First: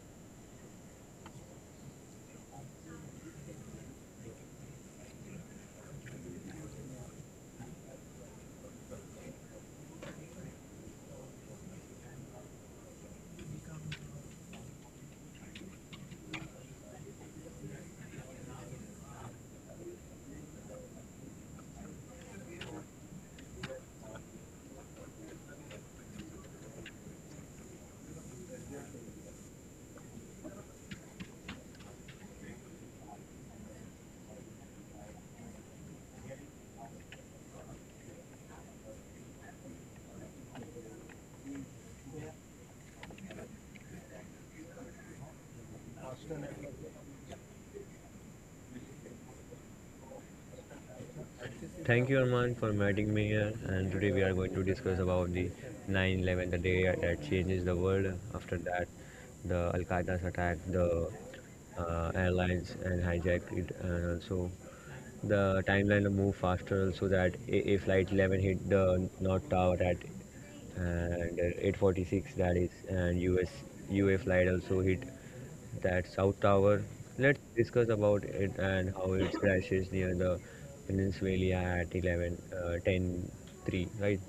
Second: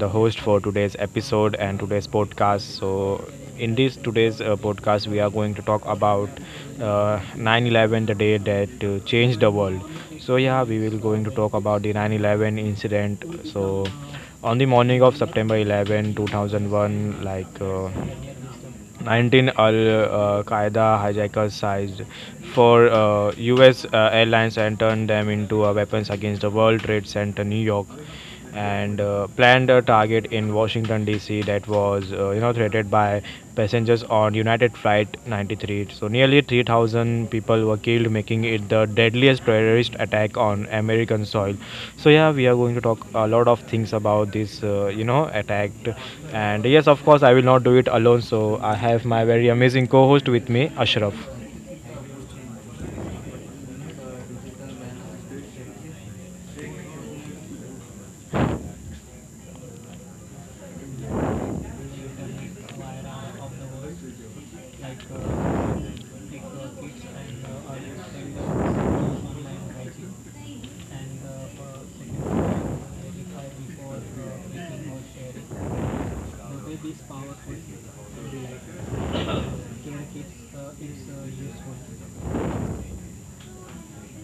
the host for today's episode and today's podcast. So, in this today's podcast, we are going to talk about 9/11, the day that changed the world. So, yeah, we will going to talk about the 9/11 incident. So, on the morning of September 11, 2001, 19 Al Qaeda hijackers seized four U.S. Airlines and turned them into weapons against the World Trade Center, New York, and planned a target in Washington D.C. that was threatened by passengers on United Flight 93. So nearly 3,000 people were killed, making it the deadliest terrorist attack on American soil. So yeah, we are going to talk a lot of things about this, attack. And yes, of course, I will not do it alone. So I have my very amazing co-host with me, Ashraf. Thank you, Arman, for inviting me here. And today we are going to discuss about the 9/11, the day that changes the world. After that, the Al Qaeda's attack, the airlines and hijacked it, and also the timeline to move faster so that a flight 11 hit the North Tower at and 8:46 that is, and US UA flight also hit that South Tower. Let's discuss about it and how it crashes near the Peninsula at 11, 10, three, right?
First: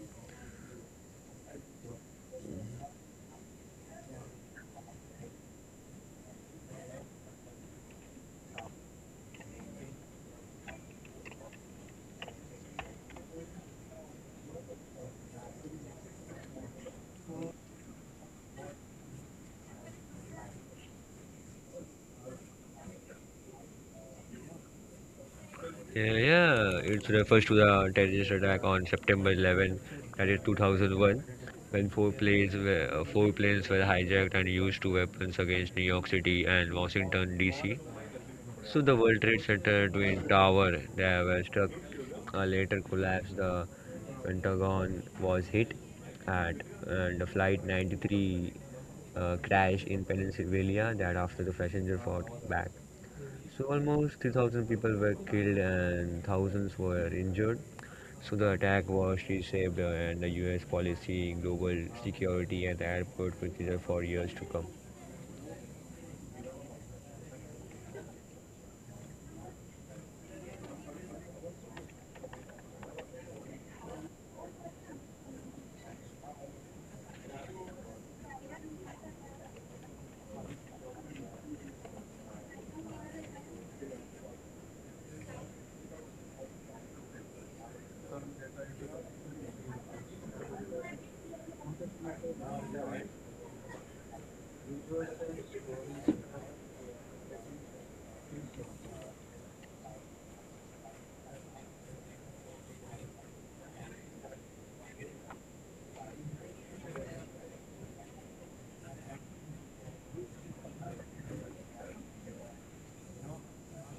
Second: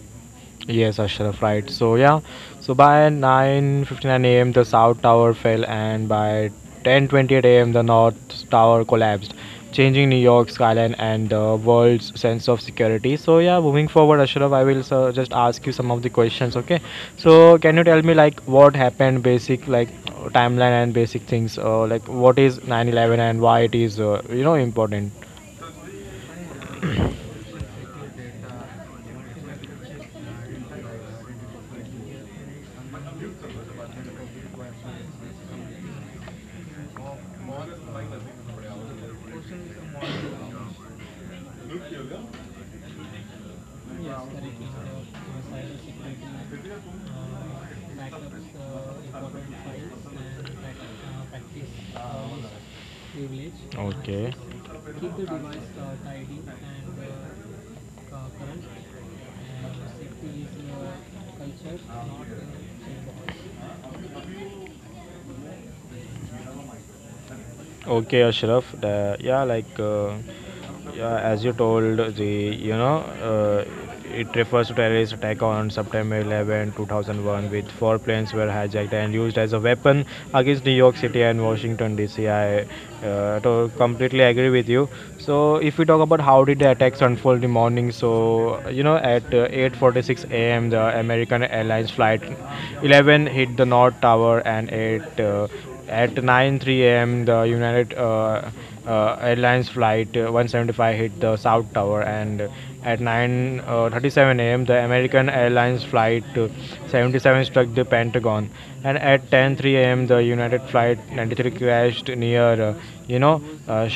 Yes, Ashraf, right. So yeah, so by 9:59 a.m. the south tower fell, and by 10:28 a.m. the north tower collapsed, changing New York's skyline and the world's sense of security. So yeah, moving forward, Ashraf, I will just ask you some of the questions. Okay, so can you tell me, like, what happened, basic, like, timeline and basic things, like what is 9/11 and why it is important? Yeah, yeah, it refers to the terrorist attack on September 11, that is 2001, when four planes were hijacked and used to weapons against New York City and Washington D.C. So the World Trade Center twin tower that were struck later collapsed. The Pentagon was hit at, and the flight 93 crashed in Pennsylvania that after the passenger fought back. So uh, almost Okay. 3,000 people were killed and thousands were injured. So the attack was reshaped and the U.S. policy, global security, and the airport procedure for years to come. Okay, Ashraf. Yeah, as you told, the you know it refers to terrorist attack on September 11, 2001, with four planes were hijacked and used as a weapon against New York City and Washington D.C. I to completely agree with you. So if we talk about how did the attacks unfold in the morning, so at 8:46 a.m. the American Airlines flight 11 hit the North Tower, and at 9:03 a.m., the United Airlines flight 175 hit the South Tower, and at 9:37 a.m., the American Airlines flight 77 struck the Pentagon, and at 10:03 a.m., the United flight 93 crashed near, you know,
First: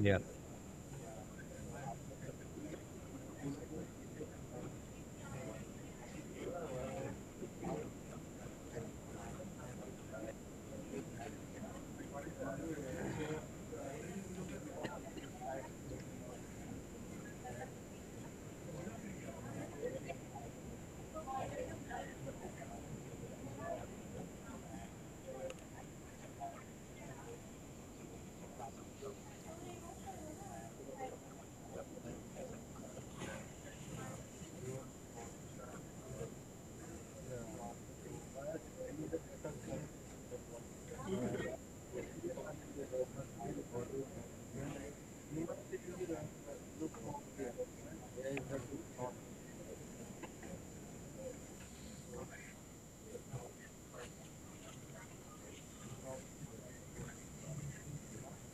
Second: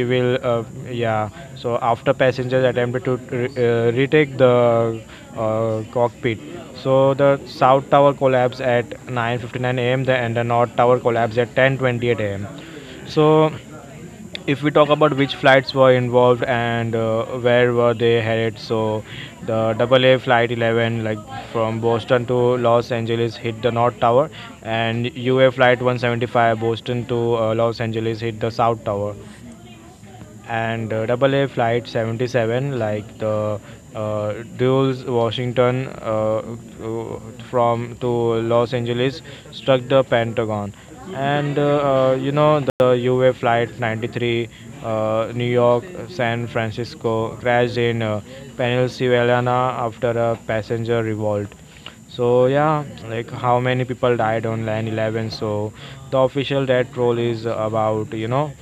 Yeah. Yeah. So after passengers attempted to retake the cockpit. So the south tower collapsed at 9:59 a.m. and the north tower collapsed at 10:28 a.m. So if we talk about which flights were involved and where were they headed, so the AA flight 11, like, from Boston to Los Angeles hit the north tower, and UA flight 175 Boston to Los Angeles hit the south tower, and double A Flight 77, like the Dulles, Washington, to- from to Los Angeles, struck the Pentagon, and the UA Flight 93, New York, San Francisco, crashed in Pennsylvania after a passenger revolt. So yeah, like how many people died on 9/11? So the official death toll is about you know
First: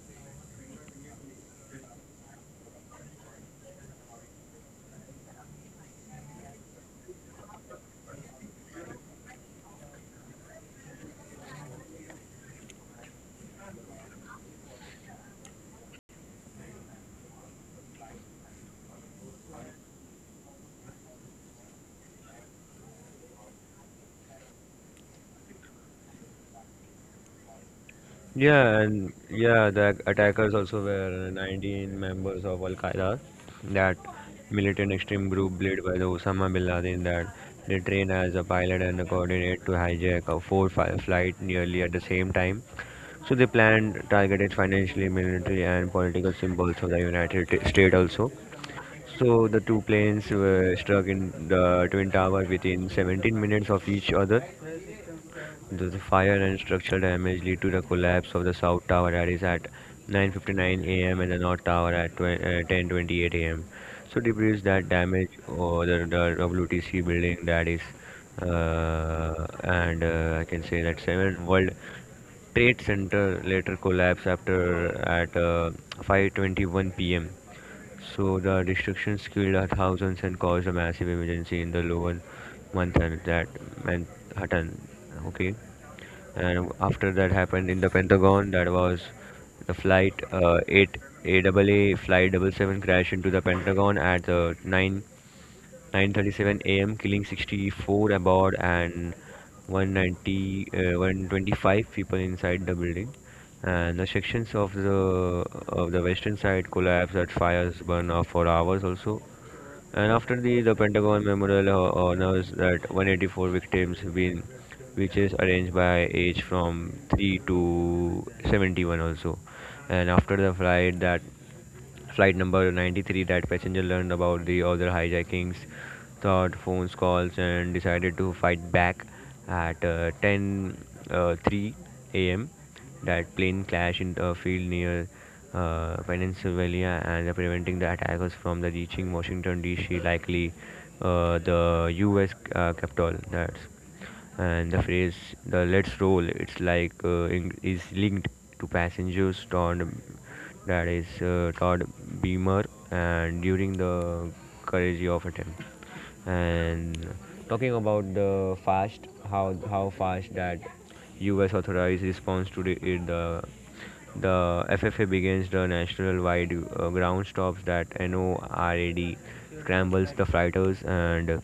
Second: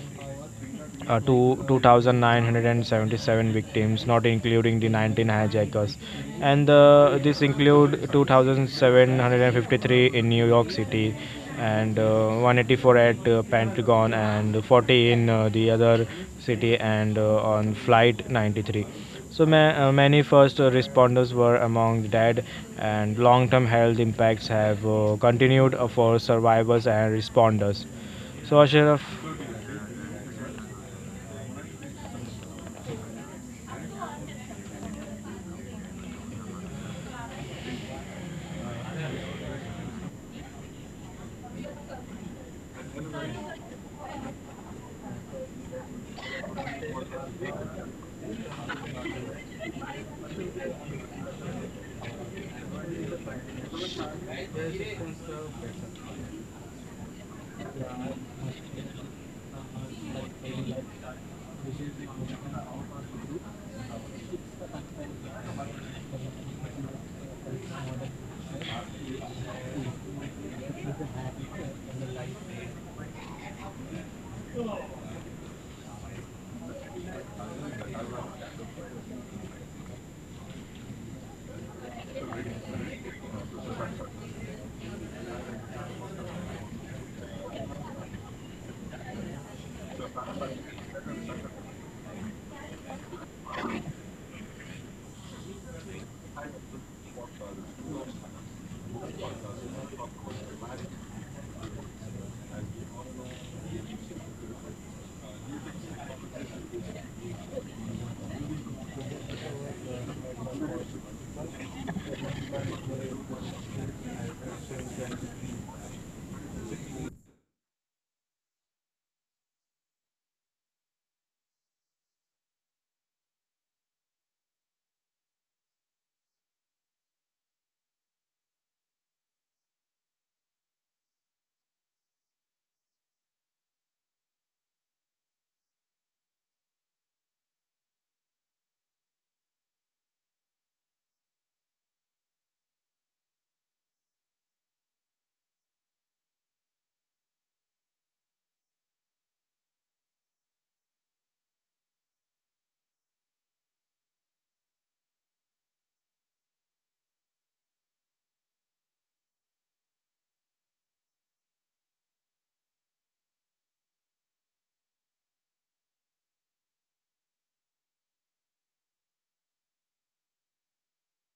two two thousand 2,977 victims, not including the 19 hijackers, and this include 2,753 in New York City, and 184 at Pentagon, and 40 in the other city, and on Flight 93. So many first responders were among the dead, and long-term health impacts have continued for survivors and responders. So Yeah, Ashraf, and yeah, the attackers also were 19 members of Al Qaeda, that militant extreme group led by the Osama bin Laden that they trained as a pilot and a coordinate to hijack a flight nearly at the same time. So they planned, targeted financially, military, and political symbols of the States also. So the two planes were struck in the twin tower within 17 minutes of each other, the fire and structural damage lead to the collapse of the South Tower that is at 9:59 a.m. and the North Tower at 10:28 a.m. So debris that damage or the WTC building that is, and I can say that seven World Trade Center later collapsed after at 5:21 p.m. So the destructions killed are thousands and caused a massive emergency in the lower Manhattan that Manhattan. Okay. And after that happened in the Pentagon, that was the flight uh, 8 A A A flight 77 crashed into the Pentagon at uh, 9 9:37 a.m., killing 64 aboard and 190 uh, 125 people inside the building. And the sections of the western side collapsed at fires burn off for hours also, and after the Pentagon Memorial honors that 184 victims been, which is arranged by age from 3 to 71 also. And after the flight number 93, that passenger learned about the other hijackings, thought phones calls and decided to fight back at uh, 10 uh, 3 a.m, that plane clashed in a field near Pennsylvania and preventing the attackers from the reaching Washington D.C., likely the U.S. Capitol. That's, and the phrase the let's roll it's like is linked to passengers Todd, that is Todd Beamer, and during the courage of attempt. And talking about the fast, how fast that US authorized response to the FFA begins the national wide ground stops, that NORAD scrambles the fighters, and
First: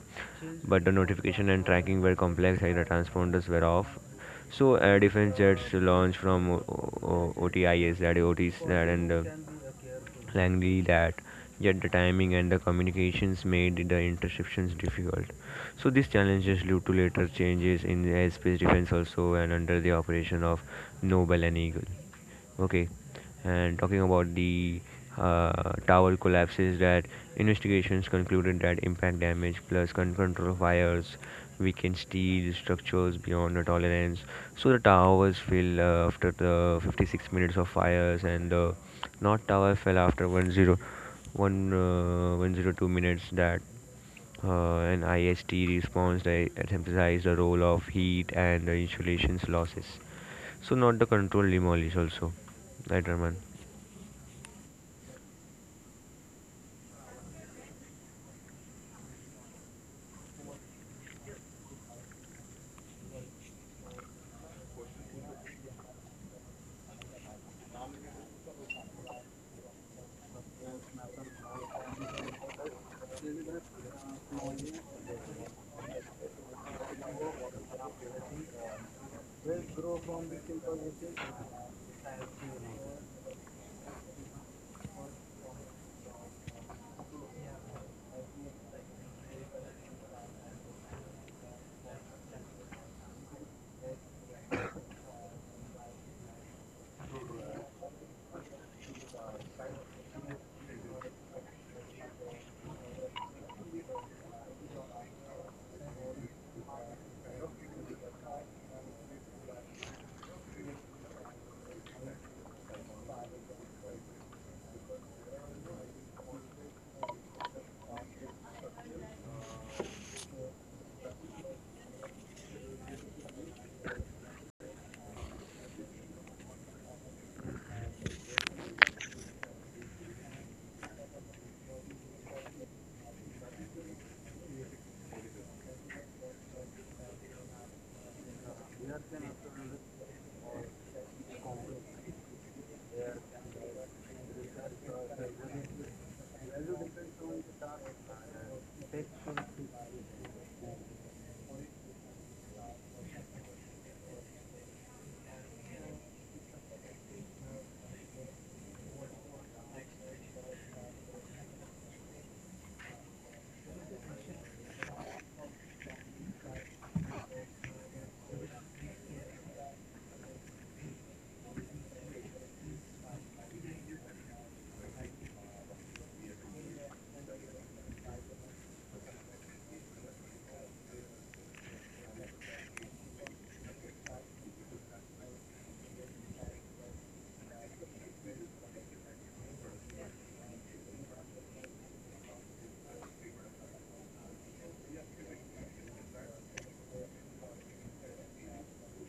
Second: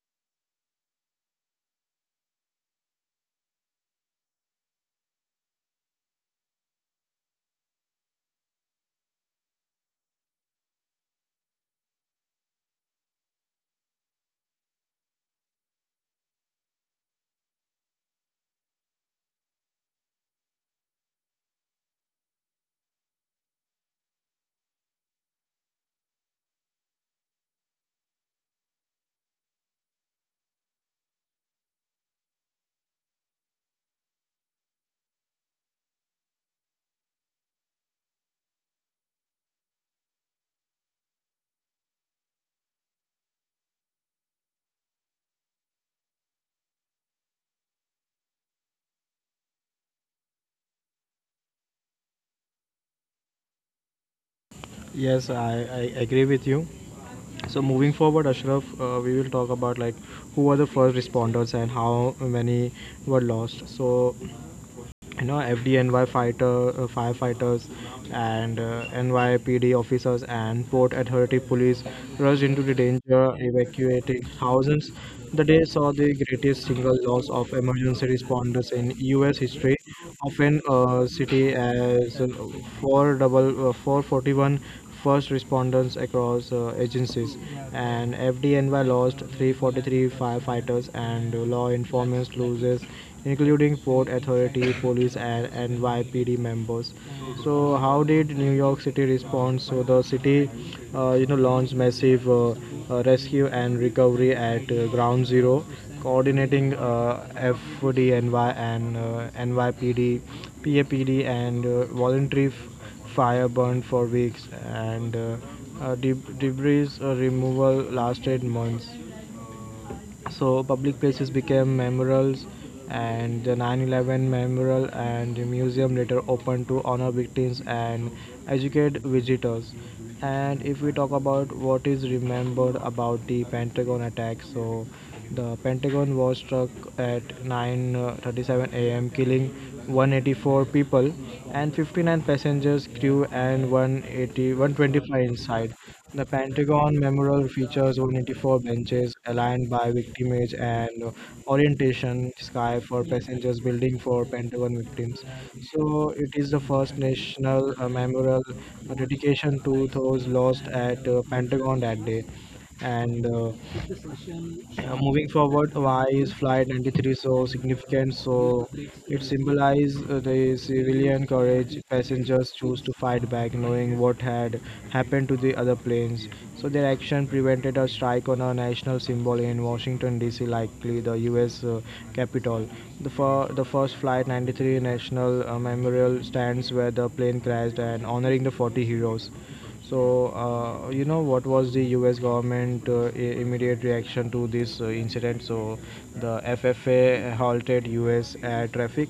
but the notification and tracking were complex and the transponders were off. So air defense jets launched from OTIS, that OTs that and Langley, that yet the timing and the communications made the interceptions difficult. So these challenges led to later changes in the airspace defense also, and under the operation of Noble and Eagle. Okay, and talking about the tower collapses, that investigations concluded that impact damage plus control fires weakened steel structures beyond the tolerance. So the towers fell after the 56 minutes of fires, and the north tower fell after 102 minutes. That and IST response that emphasize the role of heat and the insulation's losses. So not the control demolish also, right, Raman? Yes, I agree with you. So moving forward, Ashraf, we will talk about, like, who were the first responders and how many were lost. So FDNY fighter firefighters and NYPD officers and port authority police rushed into the danger, evacuating thousands. The day saw the greatest single loss of emergency responders in US history, often city as 4 double 441 responders across agencies, and FDNY lost 343 firefighters and law enforcement loses, including Port Authority, police, and NYPD members. So, how did New York City respond? So, the city, you know, launched massive rescue and recovery at Ground Zero, coordinating FDNY and NYPD, PAPD, and voluntary. Fire burned for weeks, and debris removal lasted months. So public places became memorials, and the 9/11 memorial and the museum later opened to honor victims and educate visitors. And if we talk about what is remembered about the Pentagon attack, so the Pentagon was struck at 9:37 a.m., killing 184 people and 59 passengers, crew, and 18,125 inside. The Pentagon Memorial features 184 benches aligned by victimage and orientation sky for passengers, building for Pentagon victims. So it is the first national memorial dedication to those lost at Pentagon that day. And moving forward, why is Flight 93 so significant? So it symbolizes the civilian courage. Passengers choose to fight back, knowing what had happened to the other planes. So their action prevented a strike on a national symbol in Washington D.C., likely the U.S. Capitol. The first Flight 93 National Memorial stands where the plane crashed, and honoring the 40 heroes. So, what was the US government immediate reaction to this incident? So, the FFA halted US air traffic,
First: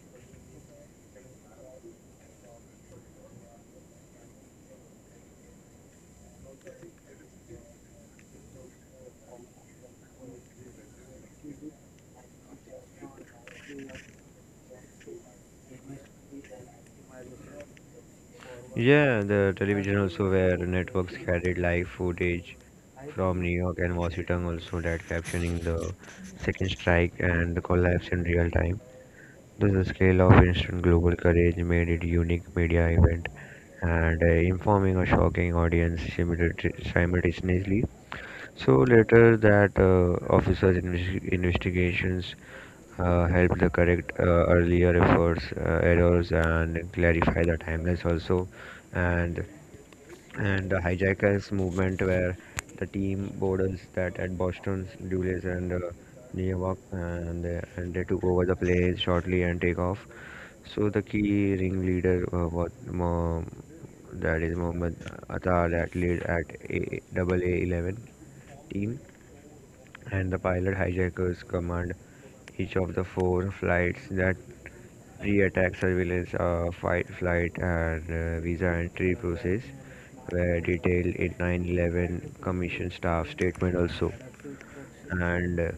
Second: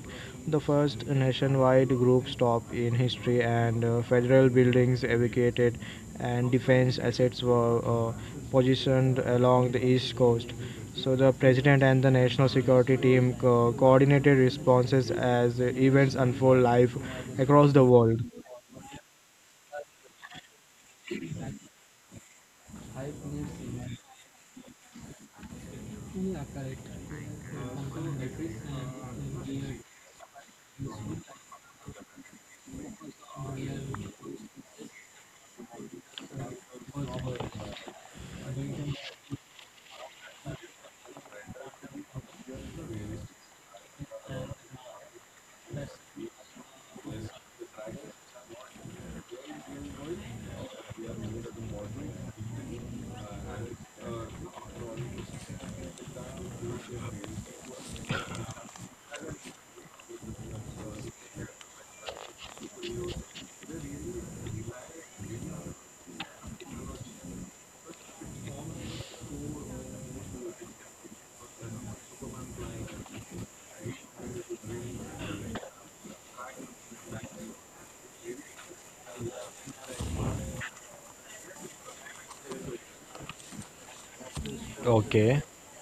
the first nationwide group stop in history, and federal buildings evacuated, and defense assets were positioned along the east coast. So, the president and the national security team coordinated responses as events unfold live across the world. Yeah, the television also where networks carried live footage from New York and Washington also, that captioning the second strike and the collapse in real time. Thus the scale of instant global courage made it unique media event, and informing a shocking audience simultaneously. So later, that officer's investigations helped the correct earlier efforts, errors, and clarify the timelines also, and and the hijackers movement where the team borders that at Boston, Dulles, and New York, and they took over the plane shortly and take off. So the key ringleader that is Mohammed Atar that led at AA 11 team and the pilot hijackers command each of the four flights, that pre-attack surveillance, flight, and visa entry process were detailed in 9/11 Commission staff statement also. Okay. And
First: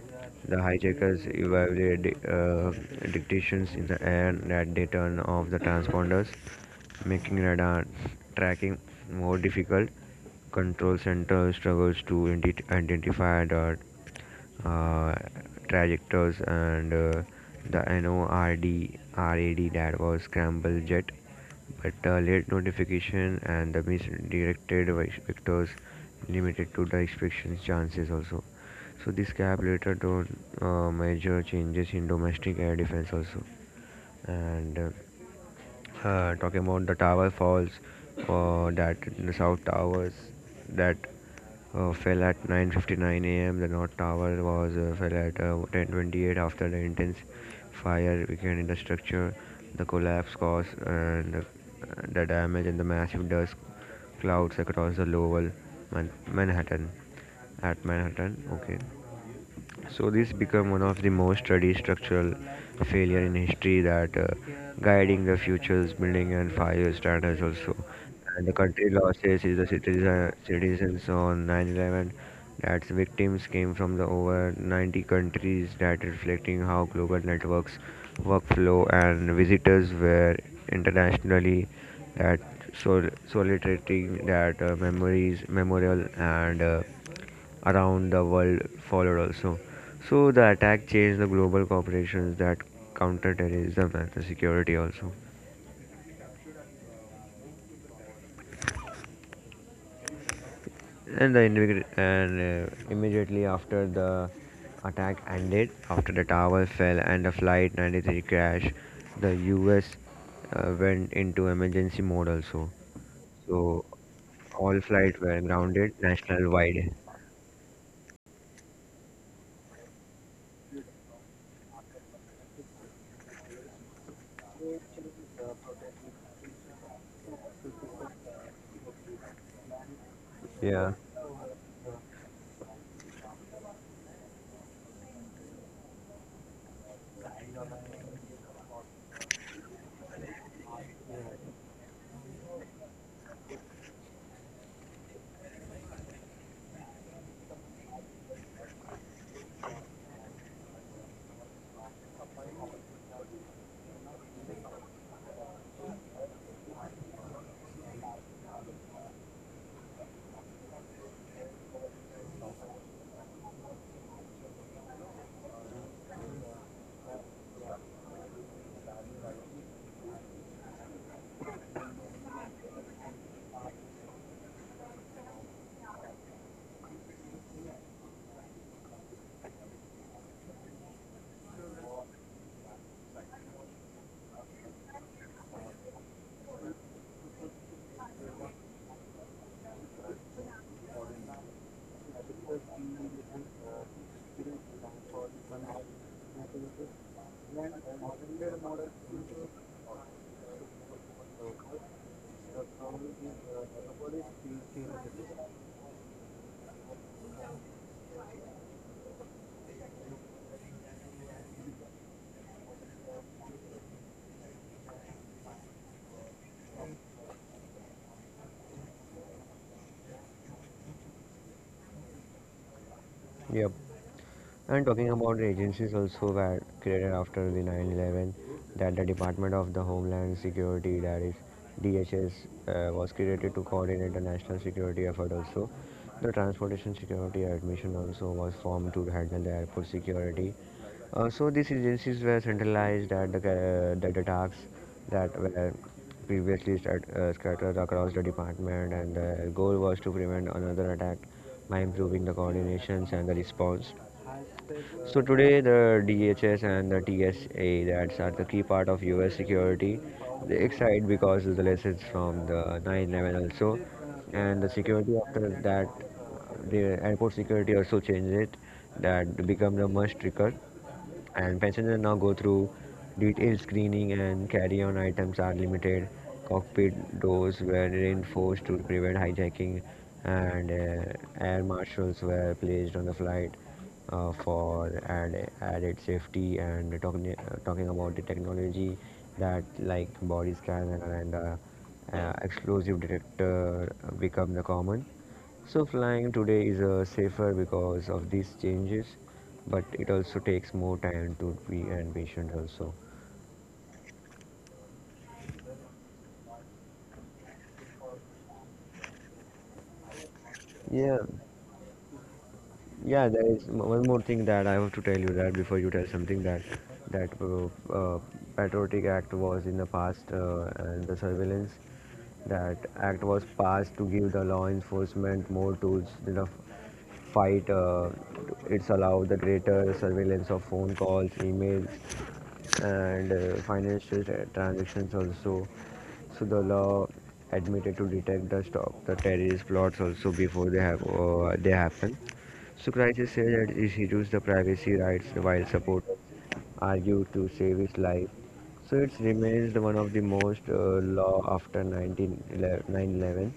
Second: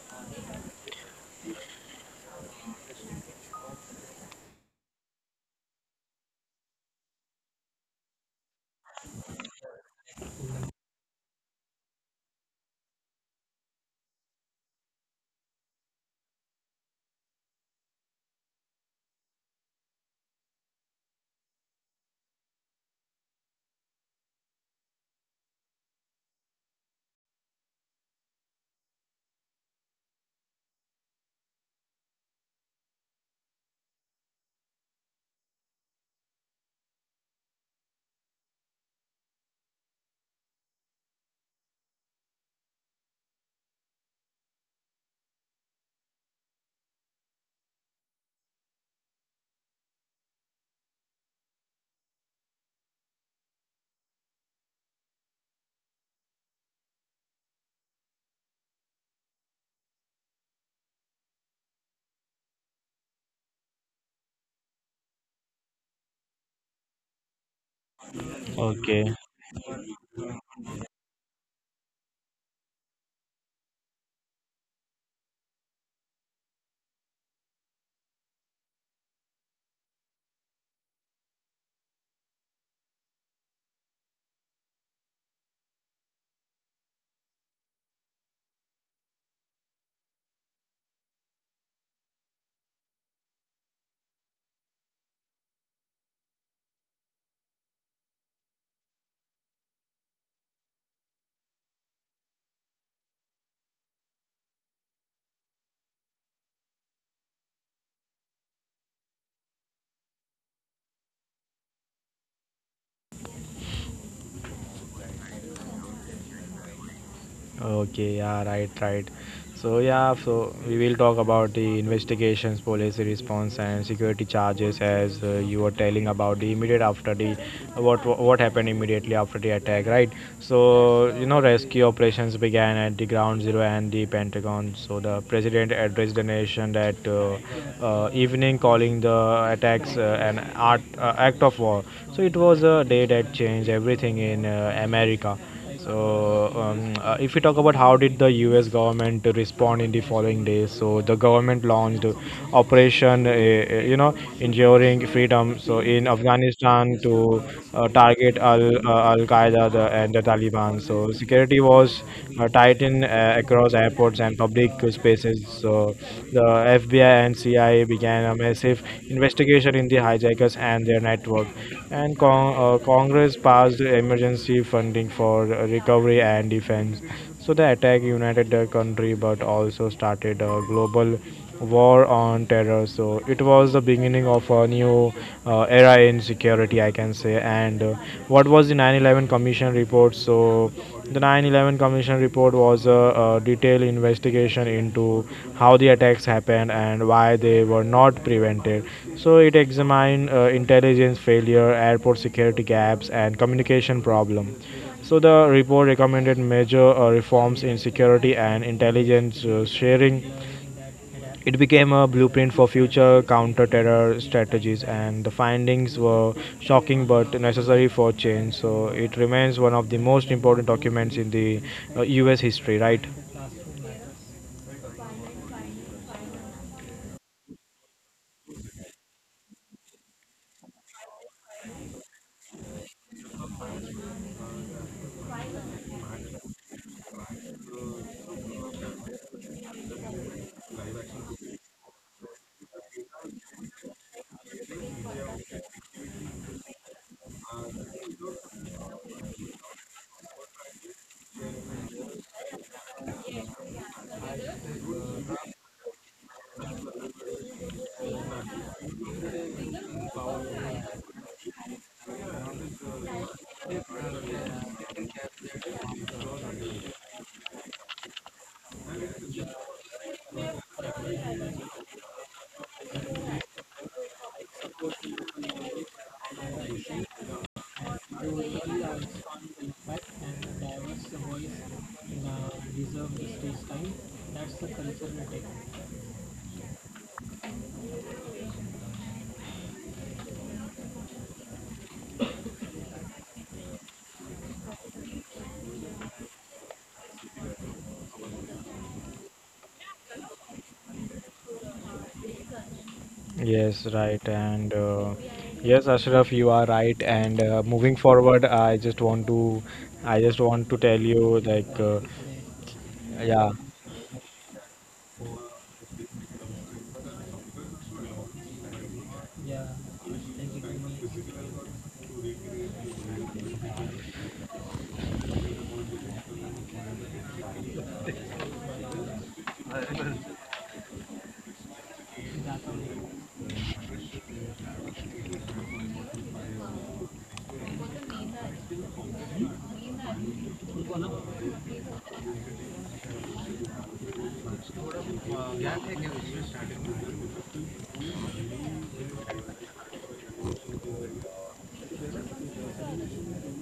The hijackers evaluated dictations in the air, that they turn off the transponders, making radar tracking more difficult. Control Center struggles to identify the uh, trajectories and the NORD RAD that was scramble jet, but the late notification and the misdirected vectors limited to the expectations chances also. So this gap later to major changes in domestic air defense also, and talking about the tower falls, that the south towers that fell at 9:59 a.m. The north tower was fell at 10:28 after the intense fire began in the structure. The collapse caused and the damage and the massive dust clouds across the lower Man- Manhattan Manhattan. Okay. So this become one of the most studied structural failure in history, that guiding the future's building and fire standards also. And the country losses is citizens on 9/11, that victims came from the over 90 countries, that reflecting how global networks workflow and visitors were internationally, that sol- soliciting that memories memorial and around the world followed also. So the attack changed the global corporations, that counter terrorism and the security also. And the individ- and Immediately after the attack ended after the tower fell and the flight 93 crash, the us went into emergency mode also. So all flights were grounded national wide. Okay, yeah, right, right. So yeah, so we will talk about the investigations, police response, and security charges. As you were telling about the immediate after the, what happened immediately after the attack, right? Yeah. So, rescue operations began at the ground zero and the Pentagon. So the president addressed the nation that evening, calling the attacks act of war. So it was a day that changed everything in America. So, if we talk about how did the U.S. government respond in the following days, so the government launched Operation, Enduring Freedom. So in Afghanistan to target Al Qaeda, and the Taliban. So security was tightened across airports and public spaces. So the FBI and CIA began a massive investigation in the hijackers and their network. And Congress passed emergency funding for recovery and defense. So the attack united the country, but also started a global war on terror. So it was the beginning of a new era in security, I can say. And what was the 9/11 Commission report? So the 9/11 Commission report was a detailed investigation into how the attacks happened and why they were not prevented. So it examined intelligence failure, airport security gaps, and communication problem. So the report recommended major reforms in security and intelligence sharing. It became a blueprint for future counter-terror strategies, and the findings were shocking but necessary for change. So it remains one of the most important documents in the U.S. history, right? Yep. And talking about the agencies also were created after the 9/11, that the Department of the Homeland Security, that is DHS, was created to coordinate the national security effort. Also, the Transportation Security Admission also was formed to handle the airport security. So these agencies were centralized at that the tasks that were scattered across the department, and the goal was to prevent another attack by improving the coordinations and the response. So today, the DHS and the TSA that's are the key part of U.S. security. They excite because of the lessons from the 9/11 also, and the security after that, the airport security also changed it. That become the must record, and passengers now go through detailed screening, and carry-on items are limited, cockpit doors were reinforced to prevent hijacking, and air marshals were placed on the flight added safety. And talking about the technology, that like body scanner and explosive detector become the common. So flying today is safer because of these changes, but it also takes more time to be and patient also. Yes, right. And yes, Ashraf, you are right. And moving forward, I just want to tell Yeah, you, like, yeah. There yeah. is one more thing that I have to tell you, that before you tell something that that uh, uh, Patriotic Act was in the past, and the surveillance, that act was passed to give the law enforcement more tools in the fight. It's allowed the greater surveillance of phone calls, emails, and transactions also. So the law admitted to detect the stop the terrorist plots also before they happen. So crisis said that it reduced the privacy rights, while supporters argued to save his life. So it remains the one of the most law after 1911. 911.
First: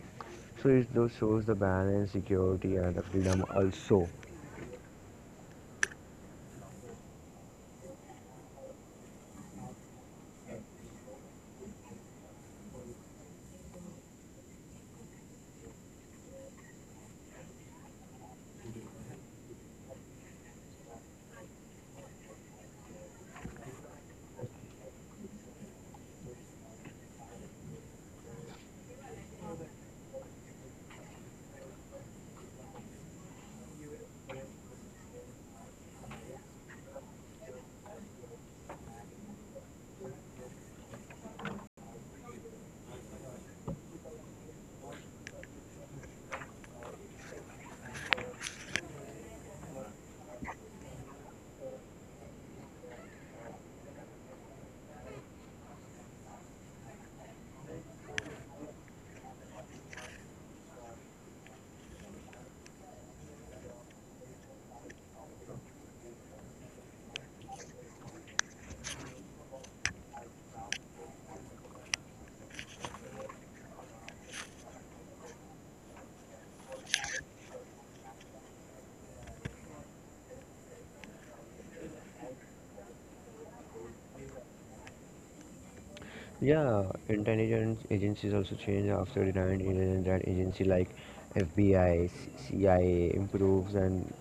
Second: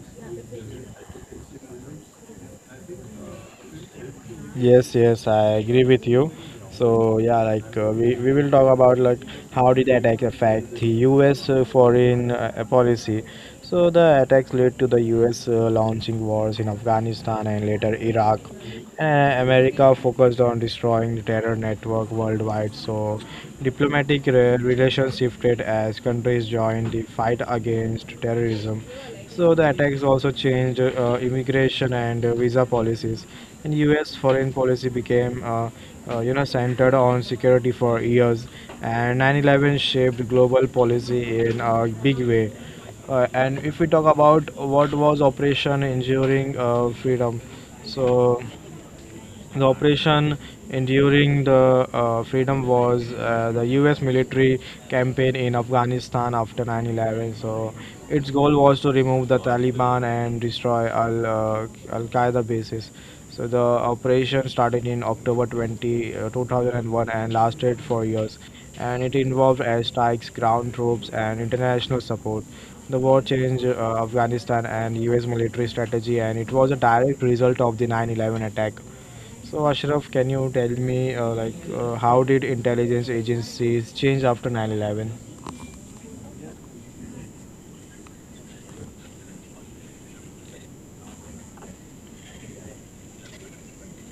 So it those shows the balance, security, and the freedom also. Yes, yes, I agree with you. So yeah, we will talk about, like, how did that like affect the U.S. Foreign policy. So the attacks led to the US launching wars in Afghanistan and later Iraq. America focused on destroying the terror network worldwide. So diplomatic relations shifted as countries joined the fight against terrorism. So the attacks also changed immigration and visa policies. And US foreign policy became centered on security for years, and 9/11 shaped global policy in a big way. And if we talk about what was Operation Enduring Freedom, so the operation enduring the freedom was the US military campaign in Afghanistan after 9/11. So its goal was to remove the Taliban and destroy al Qaeda bases. So the operation started in October 20, 2001, and lasted for years, and it involved airstrikes, ground troops, and international support. The war changed Afghanistan and US military strategy, and it was a direct result of the 9/11 attack. So, Ashraf, can you tell me, like, how did intelligence agencies change after 9/11? Yeah, intelligence agencies also change after the 1911, that agency like FBI, CIA improves and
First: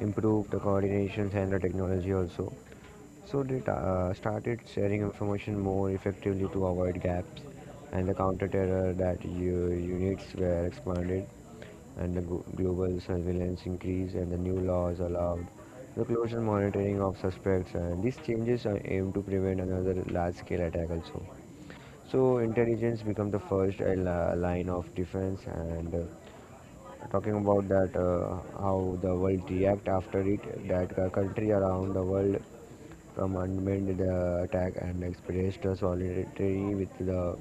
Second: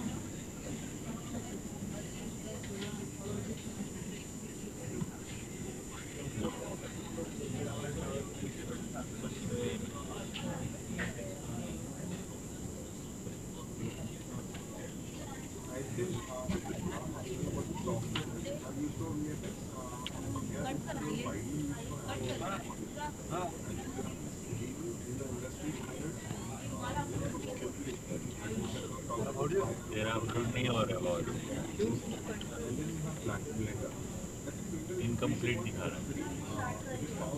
improve the coordinations and the technology also. So started sharing information more effectively to avoid gaps, and the counter-terror that units were expanded, and the global surveillance increased, and the new laws allowed the close and monitoring of suspects, and these changes are aimed to prevent another large-scale attack also. So intelligence become the first line of defense. And talking about that how the world react after it, that country around the world from unmanned attack and expressed solidarity with the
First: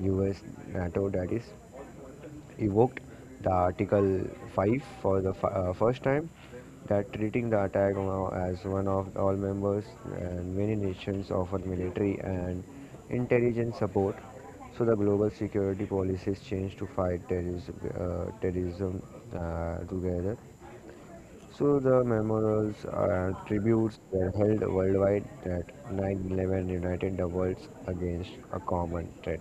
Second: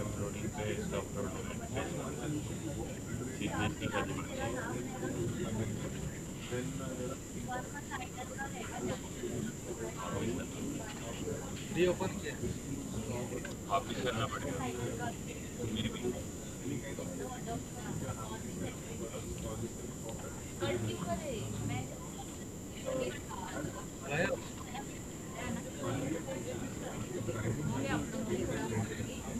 US. NATO, that is evoked the Article 5 for the first time, that treating the attack now as one of all members, and many nations offer military and intelligence support. So the global security policies changed to fight terrorism together. So the memorials and tributes were held worldwide that 9/11 united the worlds against a common threat.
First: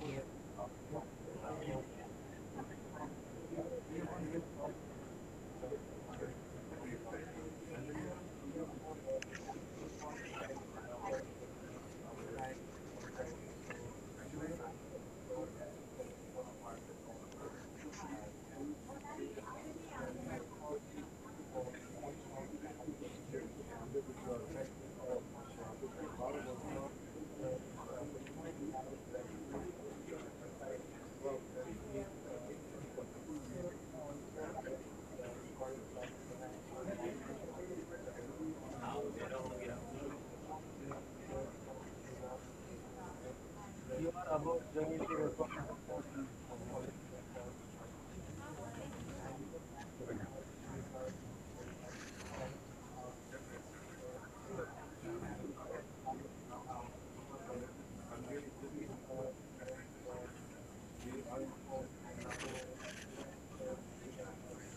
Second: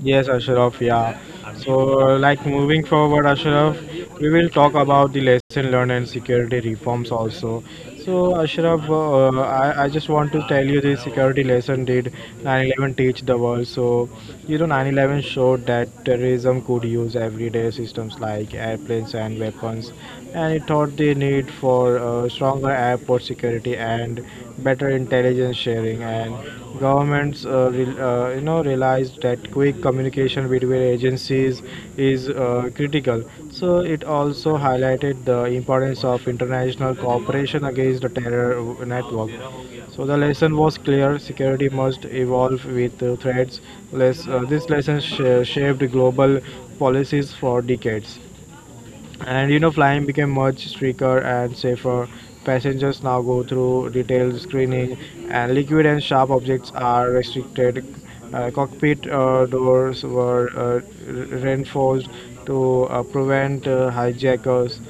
Yes, Ashraf, yeah. So, like, moving forward, Ashraf, we will talk about the lesson learned and security reforms also. So, Ashraf, I just want to tell you the security lesson did 9/11 teach the world. So, 9/11 showed that terrorism could use everyday systems like airplanes and weapons, and it taught the need for stronger airport security and better intelligence sharing. And governments, re- you know, realized that quick communication between agencies is critical. So it also highlighted the importance of international cooperation against the terror network. So the lesson was clear: security must evolve with threats. This lesson shaped global policies for decades, and flying became much stricter and safer. Passengers now go through detailed screening, and liquid and sharp objects are restricted. Cockpit doors were reinforced to prevent hijackers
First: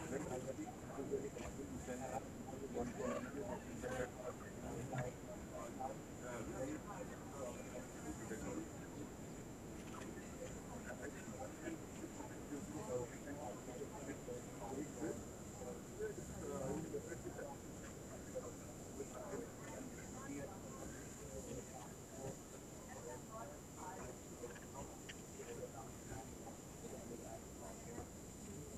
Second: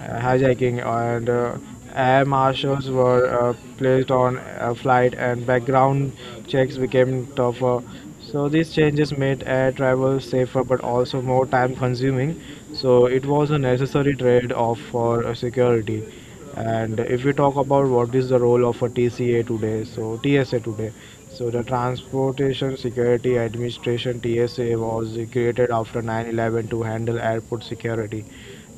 hijacking, and air marshals were placed on a flight, and background checks became tougher. So these changes made air travel safer but also more time consuming. So it was a necessary trade off for security. And if we talk about what is the role of a TCA today, so TSA today, so the Transportation Security Administration TSA was created after 9/11 to handle airport security.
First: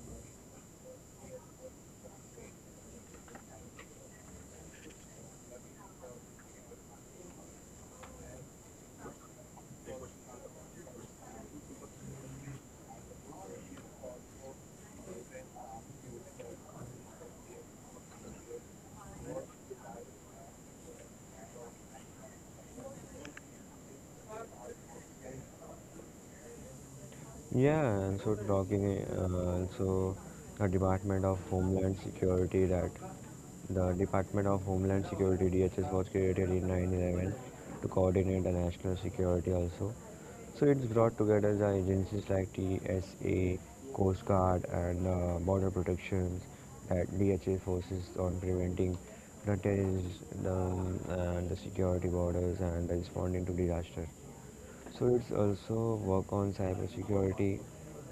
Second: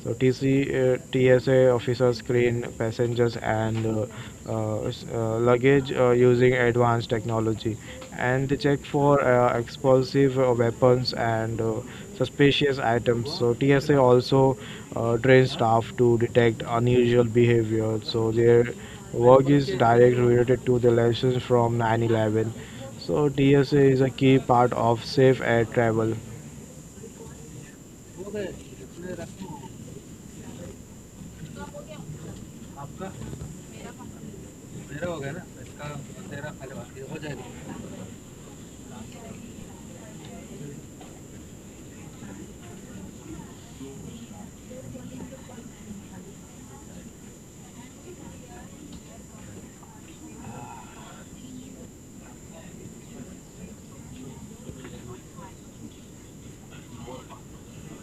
So TSA officers screen passengers and luggage using advanced technology, and they check for explosive weapons and suspicious items. So TSA also trains staff to detect unusual behavior. So their work is directly related to the lessons from 9/11. So TSA is a key part of safe air travel. Yeah, and so talking also the Department of Homeland Security, that the Department of Homeland Security DHS was created in 9/11 to coordinate the national security also. So it's brought together the agencies like TSA, Coast Guard, and Border Protections, that DHS forces on preventing the terrorism, and the security borders, and responding to disaster. So it's also work on cybersecurity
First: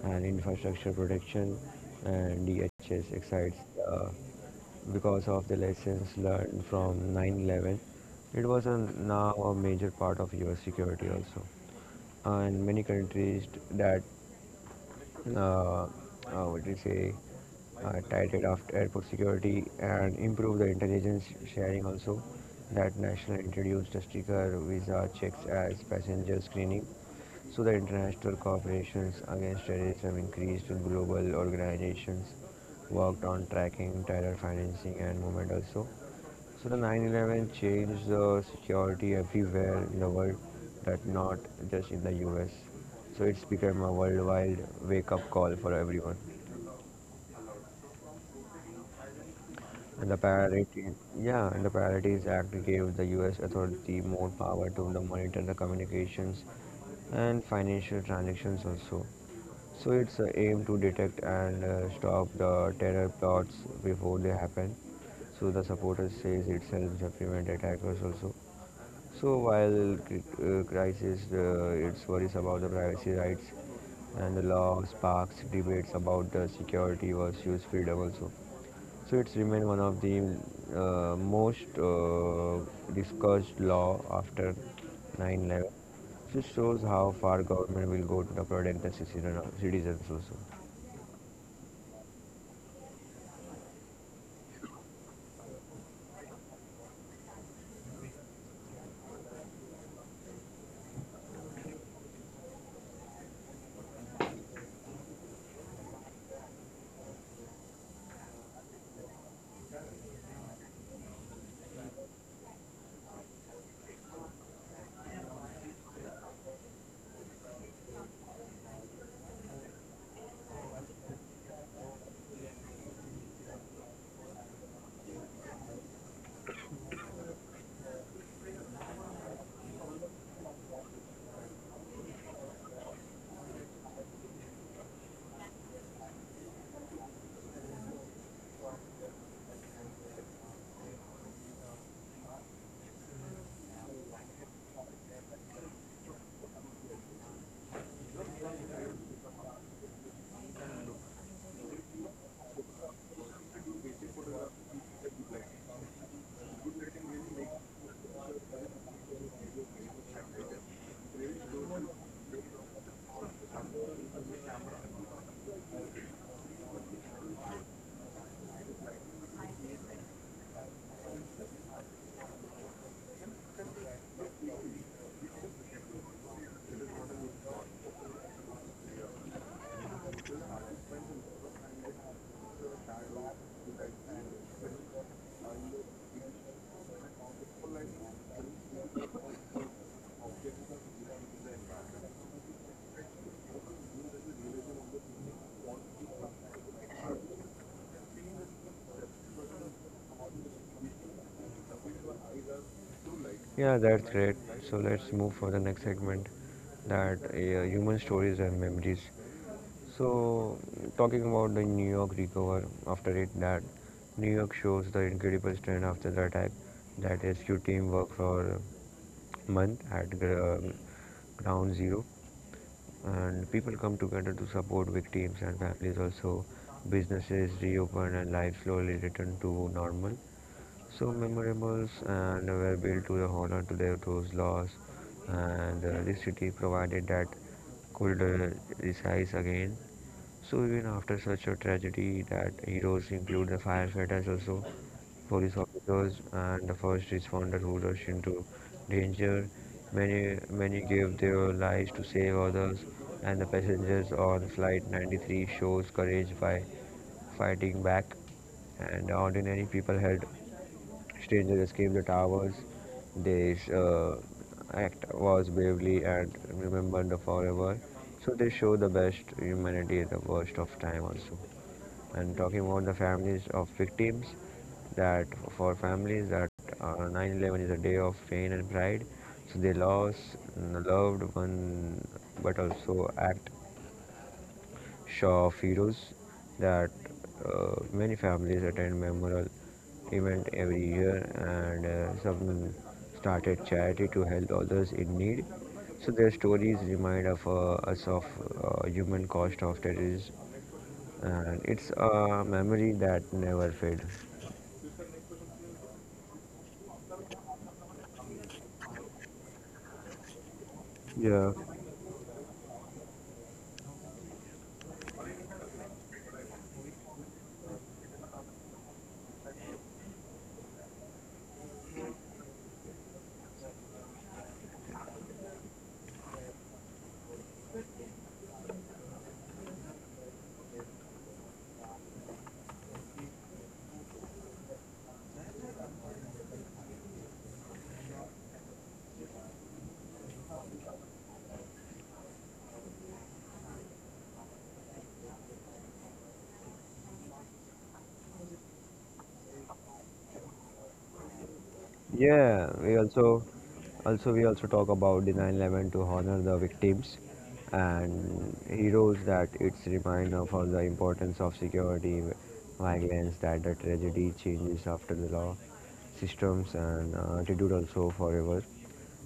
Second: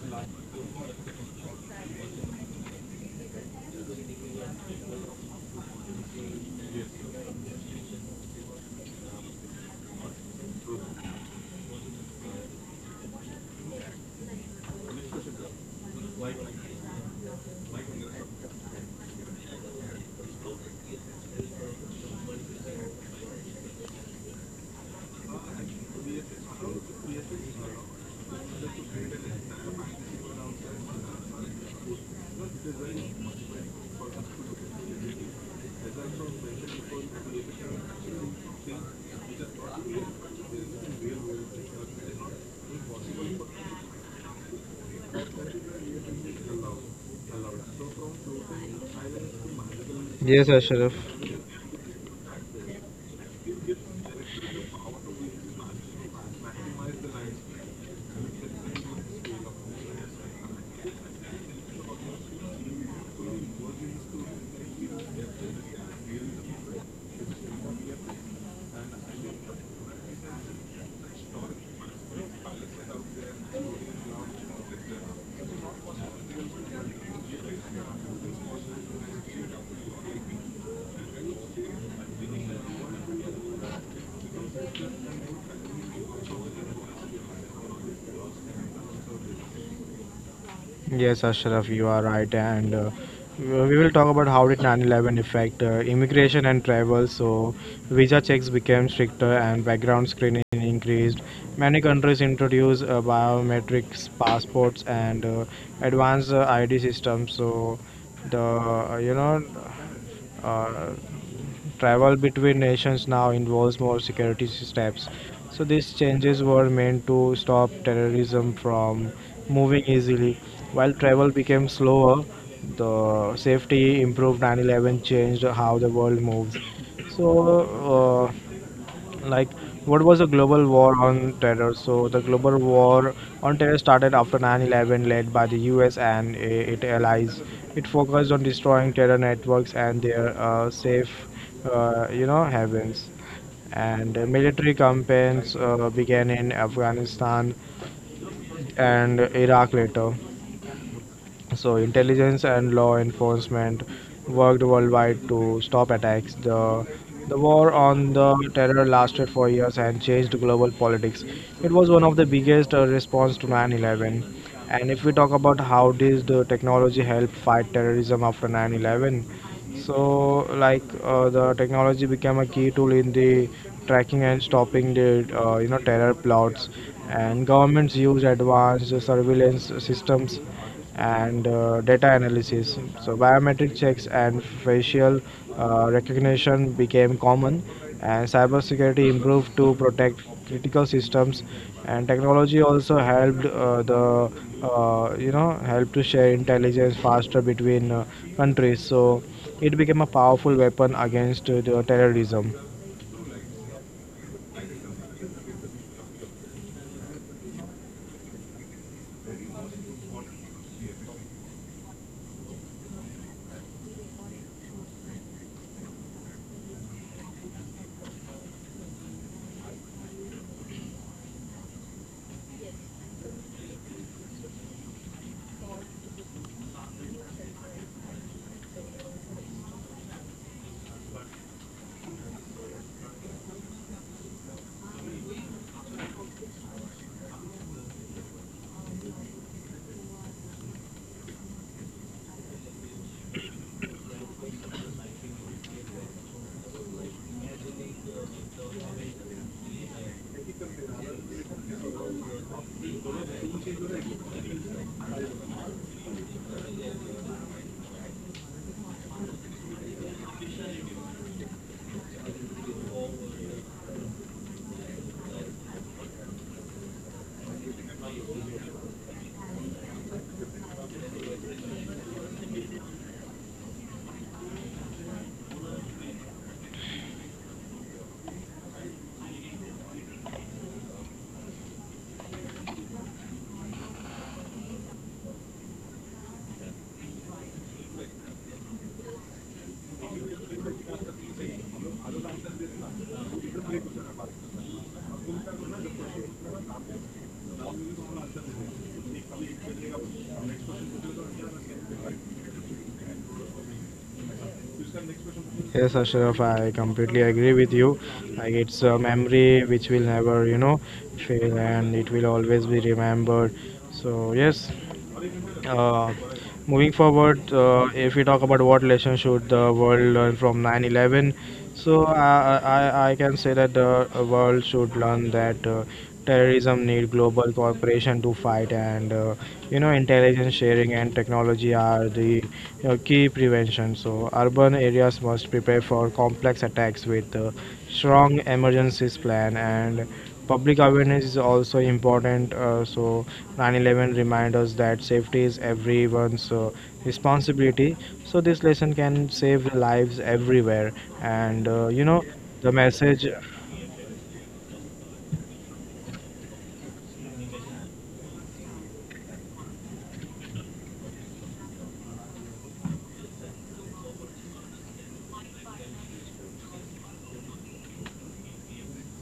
and infrastructure protection, and DHS excites uh, because of the lessons learned from 9/11. It was a, now a major part of US security also, and many countries that what do you say, tightened after airport security and improved the intelligence sharing also, that national introduced a sticker visa checks as passenger screening. So the international cooperations against terrorism increased, and global organizations worked on tracking terror financing and movement also. So the 9/11 changed the security everywhere in the world, that not just in the US. So it's become a worldwide wake-up call for everyone. And the Yes, Priority, Ashraf. yeah, and the Priorities Act gave the US authority more power to the monitor the communications and financial transactions also. So it's a aim to detect and stop the terror plots before they happen. So the supporters says it helps to prevent attackers also. So while crisis, its worries about the privacy rights, and the law sparks debates about the security versus freedom also. So it's remained one of the most discussed law after 9/11. This shows how far government will go to the protect the citizens also. Yes, Ashraf, you are right, and we will talk about how did 9/11 affect immigration and travel. So, visa checks became stricter and background screening increased. Many countries introduced biometrics, passports, and advanced ID systems. So, the uh, you know, uh, travel between nations now involves more security steps. So these changes were meant to stop terrorism from moving easily. While travel became slower, the safety improved. 9/11 changed how the world moves. So uh, like what was the global war on terror? So the global war on terror started after 9-11, led by the US and its allies. It focused on destroying terror networks and their safe havens, and military campaigns began in Afghanistan and Iraq later. So, intelligence and law enforcement worked worldwide to stop attacks. The war on the terror lasted for years and changed global politics. It was one of the biggest response to 9/11. And if we talk about how did the technology help fight terrorism after 9/11, so, the technology became a key tool in the tracking and stopping the terror plots, and governments used advanced surveillance systems and data analysis. So, biometric checks and facial recognition became common, and cybersecurity improved to protect critical systems. And technology also helped the you know help to share intelligence faster between countries. So it became a powerful weapon against the terrorism. Yeah, that's great. So let's move for the next segment, that human stories and memories. So, talking about the New York recover after it, that New York shows the incredible strength after the attack. That rescue team worked for a month at ground zero, and people come together to support victims and families. Also, businesses reopen and life slowly return to normal, so memorables and were built to honor on to their, those laws, and the city provided that could rise again. So even after such a tragedy, that heroes include the firefighters also, police officers, and the first responders who rushed into danger. Many gave their lives to save others, and the passengers on flight 93 shows courage by fighting back, and ordinary people helped. Strangers escaped the towers. This act was bravely and remembered forever. So they show the best humanity at the worst of time also. And talking about the families of victims, that for families that 9/11 is a day of pain and pride. So they lost loved one, but also act Shah Feroz, that many families attend memorial event every year, and some started charity to help others in need. So their stories remind of, us of human cost of terrorism, and it's a memory that never fades. Yes, Ashraf, I completely agree with you. Like it's a memory which will never, Yeah. fail, and it will always be remembered. So yes, uh, moving forward, if we talk about what lesson should the world learn from 9/11. So I can say that the world should learn that terrorism need global cooperation to fight, and intelligence sharing and technology are the key prevention. So urban areas must prepare for complex attacks with strong emergencies plan and public awareness is also important. So 9/11 reminds us that safety is everyone's responsibility. So this lesson can save lives everywhere. And you know Yeah, the we message. also also we also talk about the 9/11 to honor the victims and heroes, that it's reminder for the importance of security violence, that the tragedy changes after the law systems and attitude also forever,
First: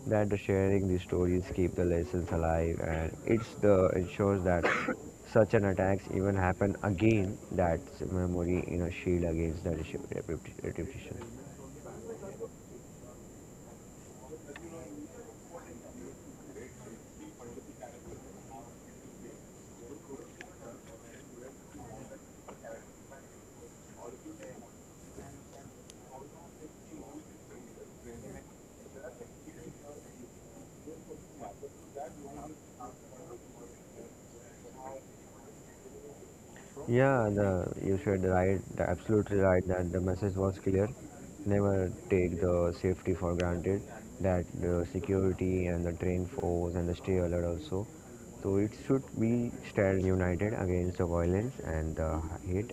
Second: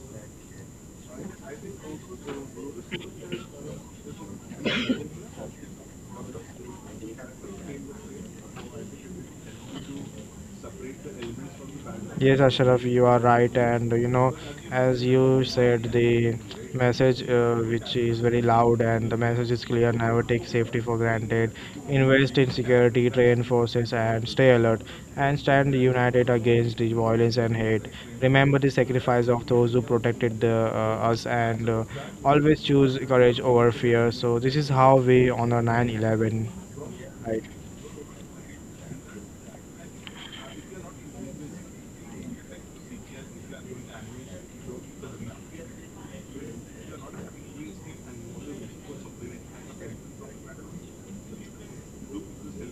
that the sharing these stories keep the lessons alive, and it's the ensures that such an attacks even happen again. That memory in a shield against the repetition. Yes, Ashraf, you are right, and you know, as you said, the message which is very loud, and the message is clear. Never take safety for granted. Invest in security, train forces, and stay alert. And stand united against the violence and hate. Remember the sacrifice of those who protected us, and always choose courage over fear. So this is how we honor 9/11, Yeah, right? the you should right, the absolutely right that the message was clear. Never take the safety for granted. That the security and the train force and the stay alert also. So it should be stand united against the violence and the hate.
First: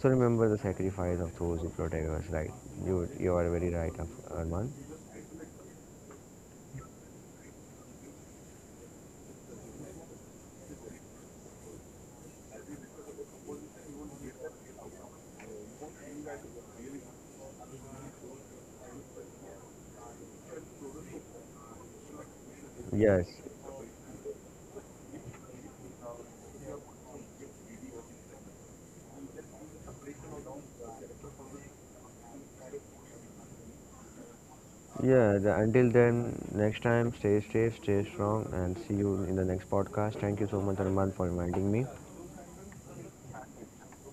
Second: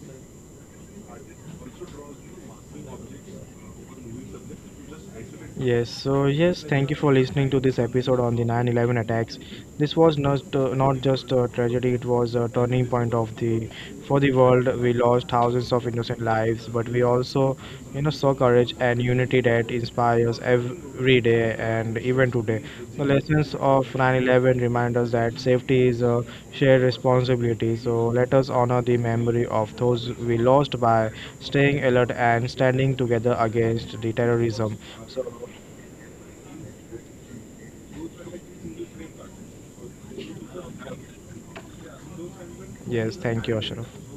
So remember the sacrifice of those who protect us. Right, you are very right, Arman. Yes, so yes, thank you for listening to this episode on the 9/11 attacks. This was not just a tragedy; it was a turning point of the for the world. We lost thousands of innocent lives, but we also, you know, saw courage and unity that inspires every day and even today. The Yes, lessons of 9/11 remind us that safety is a shared responsibility. So let us honor the memory of those we lost by staying alert and standing together against the terrorism. So yeah. The, until then, next time, stay safe, stay strong, and see you in the next podcast. Thank you so much, Arman, for reminding me. yes, thank you, Ashraf.